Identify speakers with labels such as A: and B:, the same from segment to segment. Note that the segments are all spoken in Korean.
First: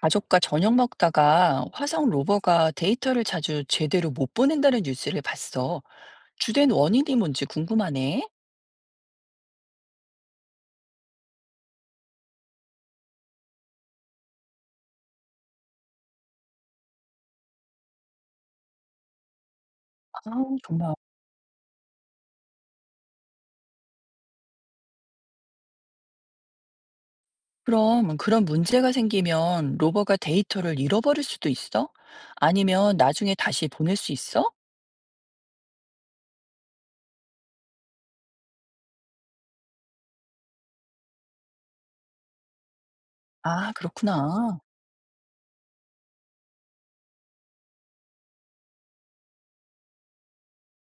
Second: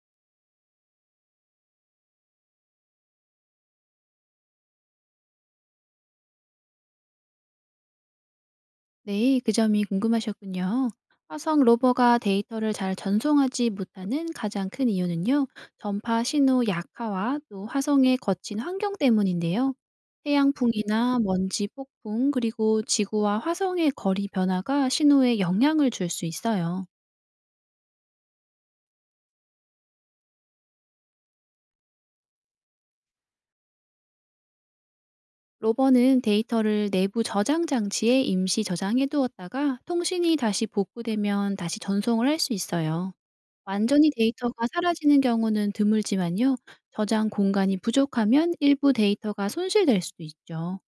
A: 가족과 저녁 먹다가 화성 로버가 데이터를 자주 제대로 못 보낸다는 뉴스를 봤어. 주된 원인이 뭔지 궁금하네.
B: 네, 그 점이 궁금하셨군요. 화성 로버가 데이터를 잘 전송하지 못하는 가장 큰 이유는요, 전파 신호 약화와 또 화성의 거친 환경 때문인데요.
A: 아, 정말.
B: 태양풍이나 먼지 폭풍, 그리고 지구와 화성의 거리 변화가 신호에 영향을 줄 수 있어요.
A: 그럼 그런 문제가 생기면 로버가 데이터를 잃어버릴 수도 있어? 아니면 나중에 다시 보낼 수 있어?
B: 로버는 데이터를 내부 저장 장치에 임시 저장해 두었다가 통신이 다시 복구되면 다시 전송을 할 수 있어요.
A: 아,
B: 완전히
A: 그렇구나.
B: 데이터가 사라지는 경우는 드물지만요. 저장 공간이 부족하면 일부 데이터가 손실될 수도 있죠.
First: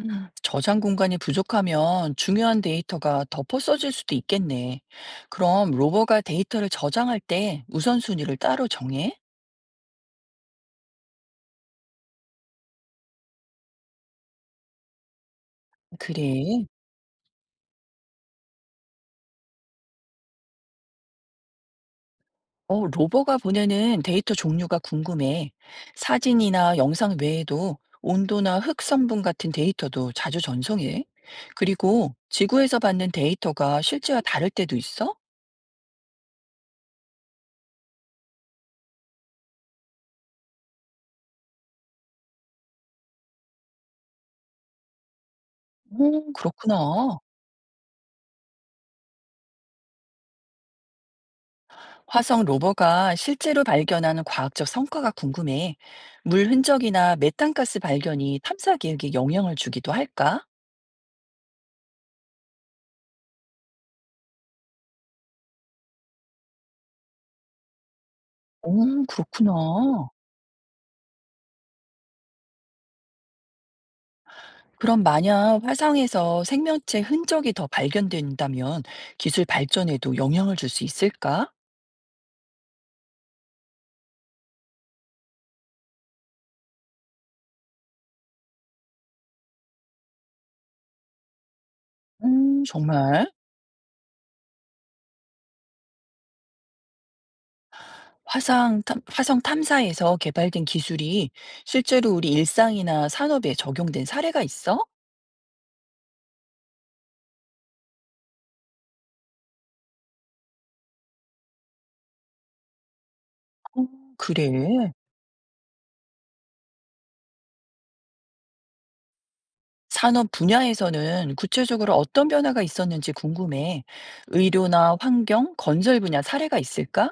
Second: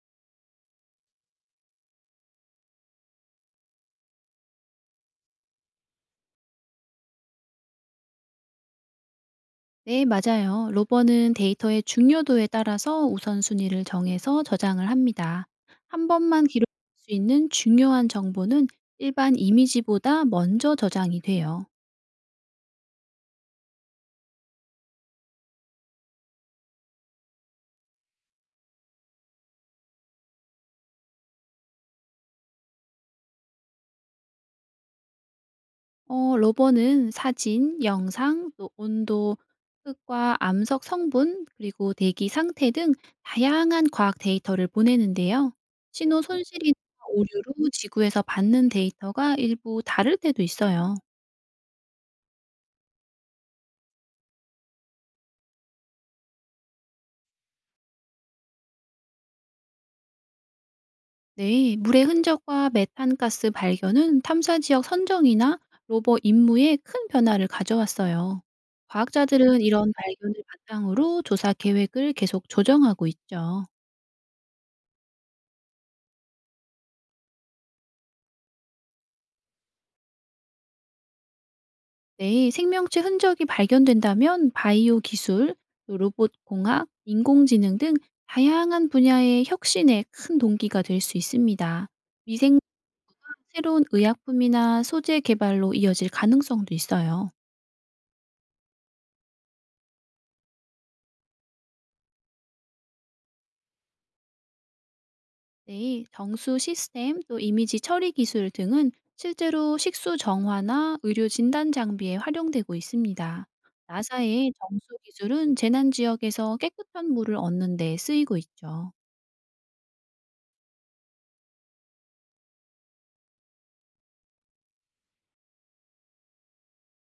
A: 저장 공간이 부족하면 중요한 데이터가 덮어 써질 수도 있겠네. 그럼 로버가 데이터를 저장할 때 우선순위를 따로 정해?
B: 네, 맞아요. 로버는 데이터의 중요도에 따라서 우선순위를 정해서 저장을 합니다. 한 번만
A: 그래.
B: 기록할 수 있는 중요한 정보는 일반 이미지보다 먼저 저장이 돼요.
A: 어, 로버가 보내는 데이터 종류가 궁금해. 사진이나 영상 외에도 온도나 흙 성분 같은 데이터도 자주 전송해. 그리고 지구에서 받는 데이터가 실제와 다를 때도 있어?
B: 로버는 사진, 영상, 또 온도, 흙과 암석 성분, 그리고 대기 상태 등 다양한 과학 데이터를 보내는데요. 신호
A: 오,
B: 손실이나
A: 그렇구나.
B: 오류로 지구에서 받는 데이터가 일부 다를 때도 있어요.
A: 화성 로버가 실제로 발견하는 과학적 성과가 궁금해. 물 흔적이나 메탄가스 발견이 탐사 계획에 영향을 주기도 할까?
B: 네, 물의 흔적과 메탄가스 발견은 탐사 지역 선정이나 로버 임무에 큰 변화를 가져왔어요.
A: 오, 그렇구나.
B: 과학자들은 이런 발견을 바탕으로 조사 계획을 계속 조정하고 있죠.
A: 그럼 만약 화성에서 생명체 흔적이 더 발견된다면 기술 발전에도 영향을 줄 수 있을까?
B: 네, 생명체 흔적이 발견된다면 바이오 기술, 또 로봇 공학, 인공지능 등 다양한 분야의 혁신에 큰 동기가 될 수 있습니다. 미생
A: 정말?
B: 새로운 의약품이나 소재 개발로 이어질 가능성도 있어요.
A: 화상, 화성 탐사에서 개발된 기술이 실제로 우리 일상이나 산업에 적용된 사례가 있어?
B: 네, 정수 시스템 또 이미지 처리 기술 등은 실제로 식수 정화나 의료 진단 장비에 활용되고 있습니다.
A: 어, 그래.
B: 나사의 정수 기술은 재난 지역에서 깨끗한 물을 얻는 데 쓰이고 있죠.
A: 산업 분야에서는 구체적으로 어떤 변화가 있었는지 궁금해. 의료나 환경, 건설 분야 사례가 있을까?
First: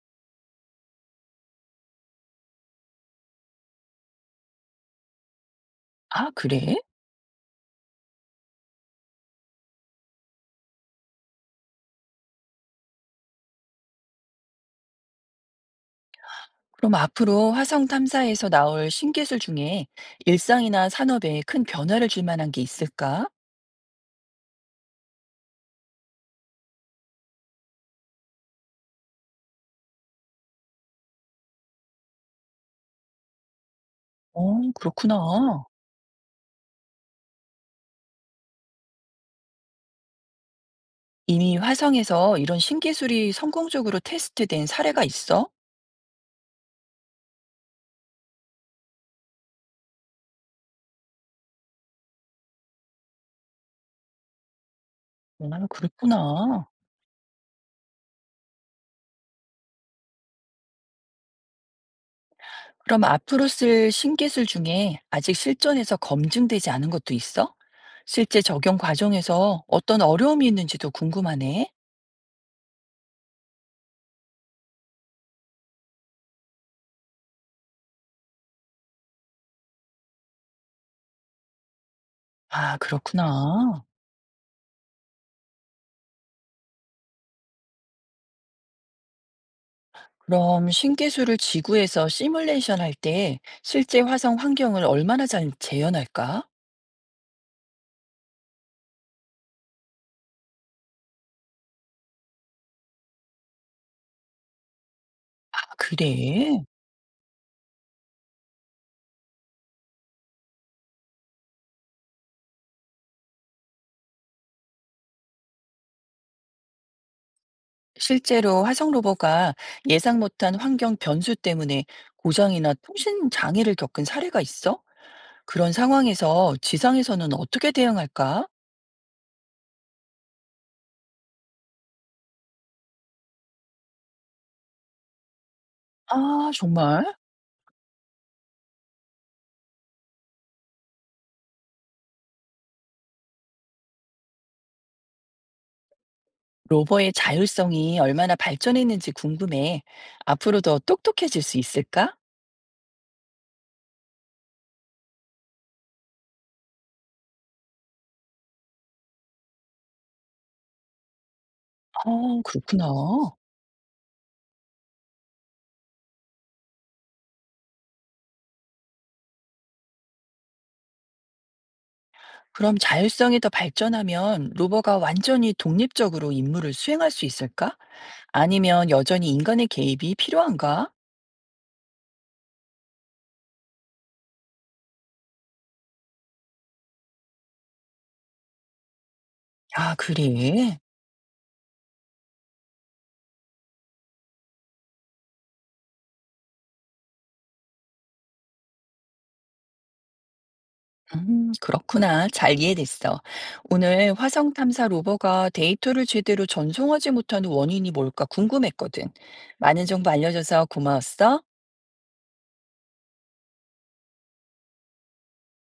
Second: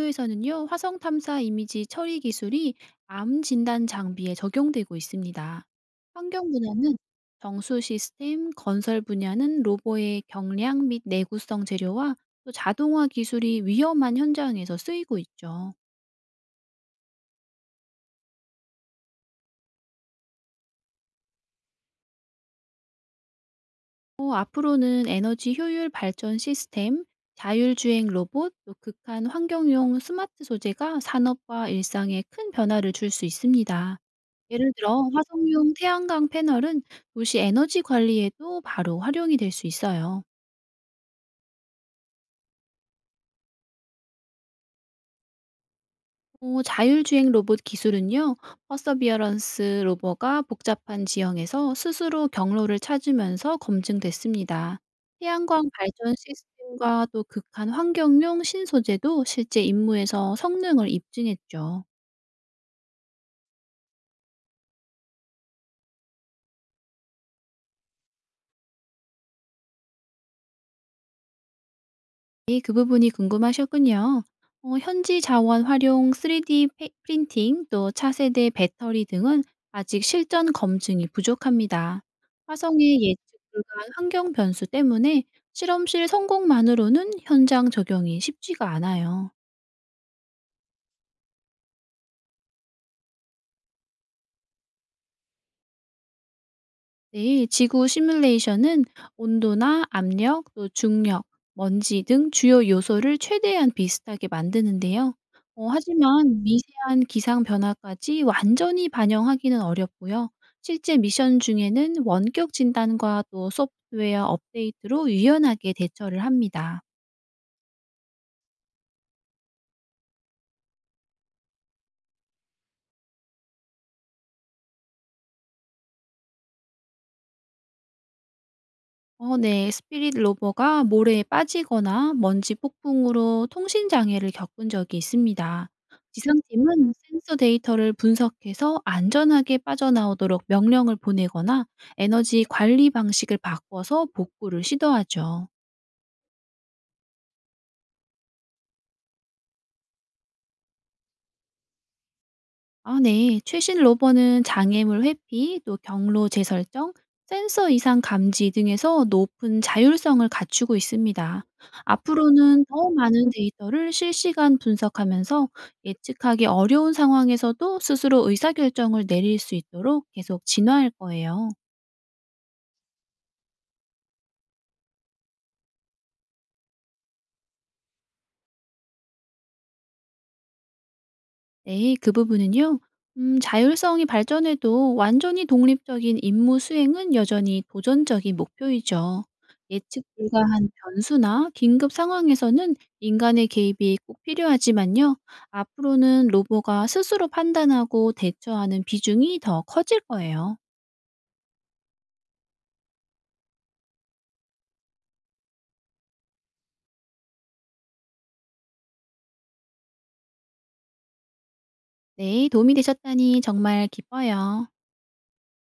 B: 에서는요, 화성 탐사 이미지 처리 기술이 암 진단 장비에 적용되고 있습니다.
A: 아,
B: 환경
A: 그래?
B: 분야는 정수 시스템, 건설 분야는 로봇의 경량 및 내구성 재료와 또 자동화 기술이 위험한 현장에서 쓰이고 있죠.
A: 그럼 앞으로 화성 탐사에서 나올 신기술 중에 일상이나 산업에 큰 변화를 줄 만한 게 있을까?
B: 또 앞으로는 에너지 효율 발전 시스템, 자율주행 로봇, 또 극한 환경용 스마트 소재가 산업과 일상에 큰 변화를 줄 수 있습니다. 예를
A: 어,
B: 들어
A: 그렇구나.
B: 화석용 태양광 패널은 도시 에너지 관리에도 바로 활용이 될 수 있어요.
A: 이미 화성에서 이런 신기술이 성공적으로 테스트된 사례가 있어?
B: 또 자율주행 로봇 기술은요, 퍼서비어런스 로버가 복잡한 지형에서 스스로 경로를 찾으면서 검증됐습니다.
A: 아,
B: 태양광 발전
A: 그렇구나.
B: 시스템과 또 극한 환경용 신소재도 실제 임무에서 성능을 입증했죠.
A: 그럼 앞으로 쓸 신기술 중에 아직 실전에서 검증되지 않은 것도 있어? 실제 적용 과정에서 어떤 어려움이 있는지도 궁금하네.
B: 네, 그 부분이 궁금하셨군요. 현지 자원 활용 3D 프린팅 또 차세대 배터리 등은 아직 실전 검증이 부족합니다.
A: 아,
B: 화성의 예측
A: 그렇구나.
B: 불가한 환경 변수 때문에 실험실 성공만으로는 현장 적용이 쉽지가 않아요.
A: 그럼 신기술을 지구에서 시뮬레이션 할 때 실제 화성 환경을 얼마나 잘 재현할까?
B: 네, 지구 시뮬레이션은 온도나 압력, 또 중력, 먼지 등 주요 요소를 최대한 비슷하게 만드는데요.
A: 아,
B: 하지만
A: 그래.
B: 미세한 기상 변화까지 완전히 반영하기는 어렵고요. 실제 미션 중에는 원격 진단과 또 소프트웨어 업데이트로 유연하게 대처를 합니다.
A: 실제로 화성 로버가 예상 못한 환경 변수 때문에 고장이나 통신 장애를 겪은 사례가 있어? 그런 상황에서 지상에서는 어떻게 대응할까?
B: 네. 스피릿 로버가 모래에 빠지거나 먼지 폭풍으로 통신 장애를 겪은 적이 있습니다.
A: 아,
B: 지상팀은
A: 정말?
B: 센서 데이터를 분석해서 안전하게 빠져나오도록 명령을 보내거나 에너지 관리 방식을 바꿔서 복구를 시도하죠.
A: 로버의 자율성이 얼마나 발전했는지 궁금해. 앞으로 더 똑똑해질 수 있을까?
B: 네. 최신 로버는 장애물 회피, 또 경로 재설정, 센서 이상 감지 등에서 높은 자율성을 갖추고 있습니다.
A: 아,
B: 앞으로는
A: 그렇구나.
B: 더 많은 데이터를 실시간 분석하면서 예측하기 어려운 상황에서도 스스로 의사결정을 내릴 수 있도록 계속 진화할 거예요.
A: 그럼 자율성이 더 발전하면 로버가 완전히 독립적으로 임무를 수행할 수 있을까? 아니면 여전히 인간의 개입이 필요한가?
B: 네, 그 부분은요. 자율성이 발전해도 완전히 독립적인 임무 수행은 여전히 도전적인 목표이죠.
A: 아,
B: 예측
A: 그래.
B: 불가한 변수나 긴급 상황에서는 인간의 개입이 꼭 필요하지만요. 앞으로는 로봇가 스스로 판단하고 대처하는 비중이 더 커질 거예요.
A: 그렇구나. 잘 이해됐어. 오늘 화성 탐사 로버가 데이터를 제대로 전송하지 못하는 원인이 뭘까 궁금했거든. 많은 정보 알려줘서 고마웠어.
B: 네, 도움이 되셨다니 정말 기뻐요.